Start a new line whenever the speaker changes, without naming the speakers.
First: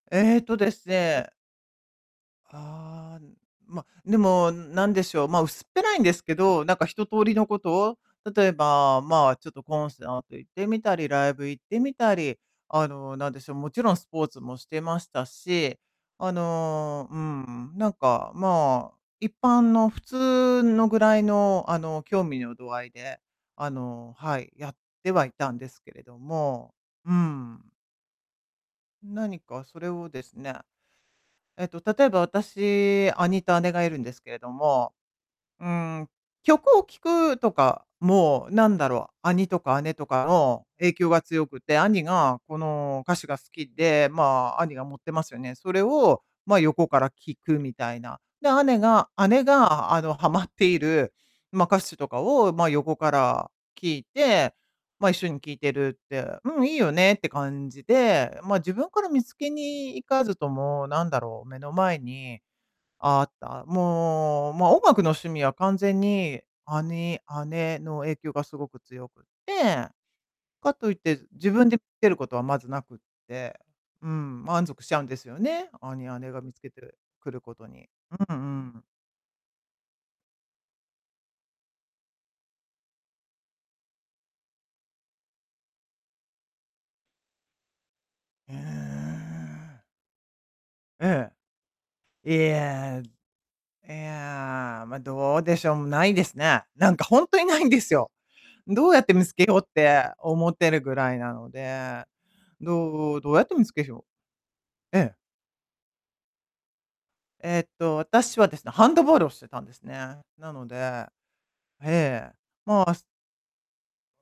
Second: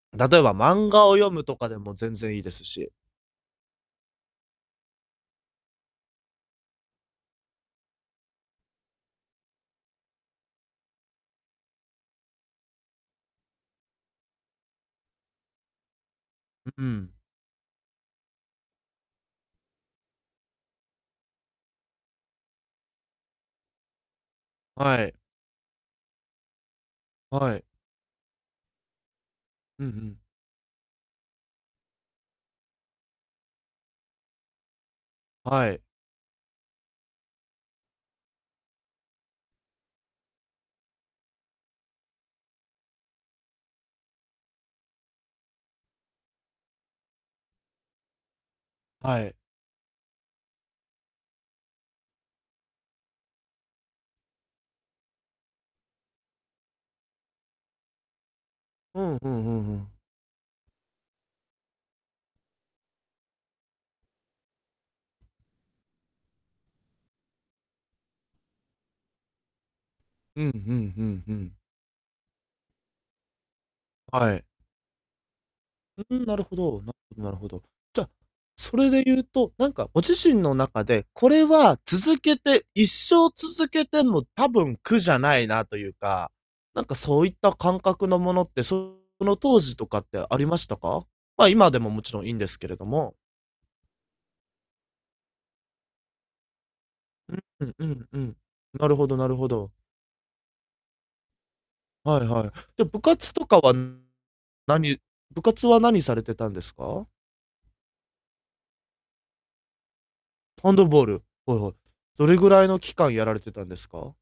え
例え
っ
ば
とです
漫画を
ね
読むとかでも全然いいですし。
ああ、ま、でも、んなんでしょう、まあ、薄っぺらいんですけど、なんか一通りのことを、例えば、まあ、ちょっとコンサート行ってみたり、ライブ行ってみたり、あの、なんでしょう、もちろんスポーツもしてましたし。あ
うう
の、
ん。
うん、なんか、まあ、一般の、普通のぐらいの、あの、興味の度合いで、あの、はい、やっ
は
て
い。
はいたんですけれども、う
はい。
ん。何かそ
う
れ
ん、ふ
をで
ん。
すね、えっと、例えば、私、兄と姉がいるんですけれども、う
はい。
ーん、曲を聴くとかも、なんだろう、兄とか姉とかの影響が強くて、兄がこの歌手が好きで、ま、兄が持ってますよね、それを、ま、横から聴くみたいな。で、姉が
はい。
姉が、あの、はまっている、ま、歌手とかを、ま、横から聴いて、ま、一緒に聴いてるって、うん、いいよねって感じで、ま、自分
う
から
ん、
見
ふ
つ
んふ
け
んふ
に
ん。
行かずとも、なんだろう、目の前にああった。もう、ま、音楽の趣味は完全に、兄、姉の影響がすごく強くって、
うん、ふん
かといっ
ふ
て
んふ
自
ん。
分でつけることはまずなくて、う
は
ん、
い。
満足しちゃうんですよね、
う
兄、
うん、
姉
な
が
る
見
ほ
つけて
ど、なるほど
く
なる
る
ほ
こ
ど。
とに、
じゃ、
うんう
そ
ん。
れでゆうと、なんかご自身の中で、これは続けて一生続けても多分苦じゃないなとゆうか、なんかそういった感覚のものっ
え
て、その当時
え。
とかってありましたか？
え
ま、今でももちろん
え。
い
い
んですけれど
や、
も。
いや、ま、どうでしょう、ん、ないですね。なんかほん
う、
とにないん
ふ、
で
う
す
ん
よ。
うん、な
どう
る
やっ
ほ
て
ど
見
な
つ
る
け
ほ
ようっ
ど。
て思ってるぐらいなので。
はいはい。じゃ、部
どう
活
どや
と
って
か
見つ
は、
けひょう。
な
え
に
え。
部活はなにされてたんですか？
えっと、私はですね、ハンドボールをしてたんですね。なの
ハ
で、
ンドボール、はいはい。
え
ど
え、
れぐらいの
まあ、
期
す
間やられてたんですか？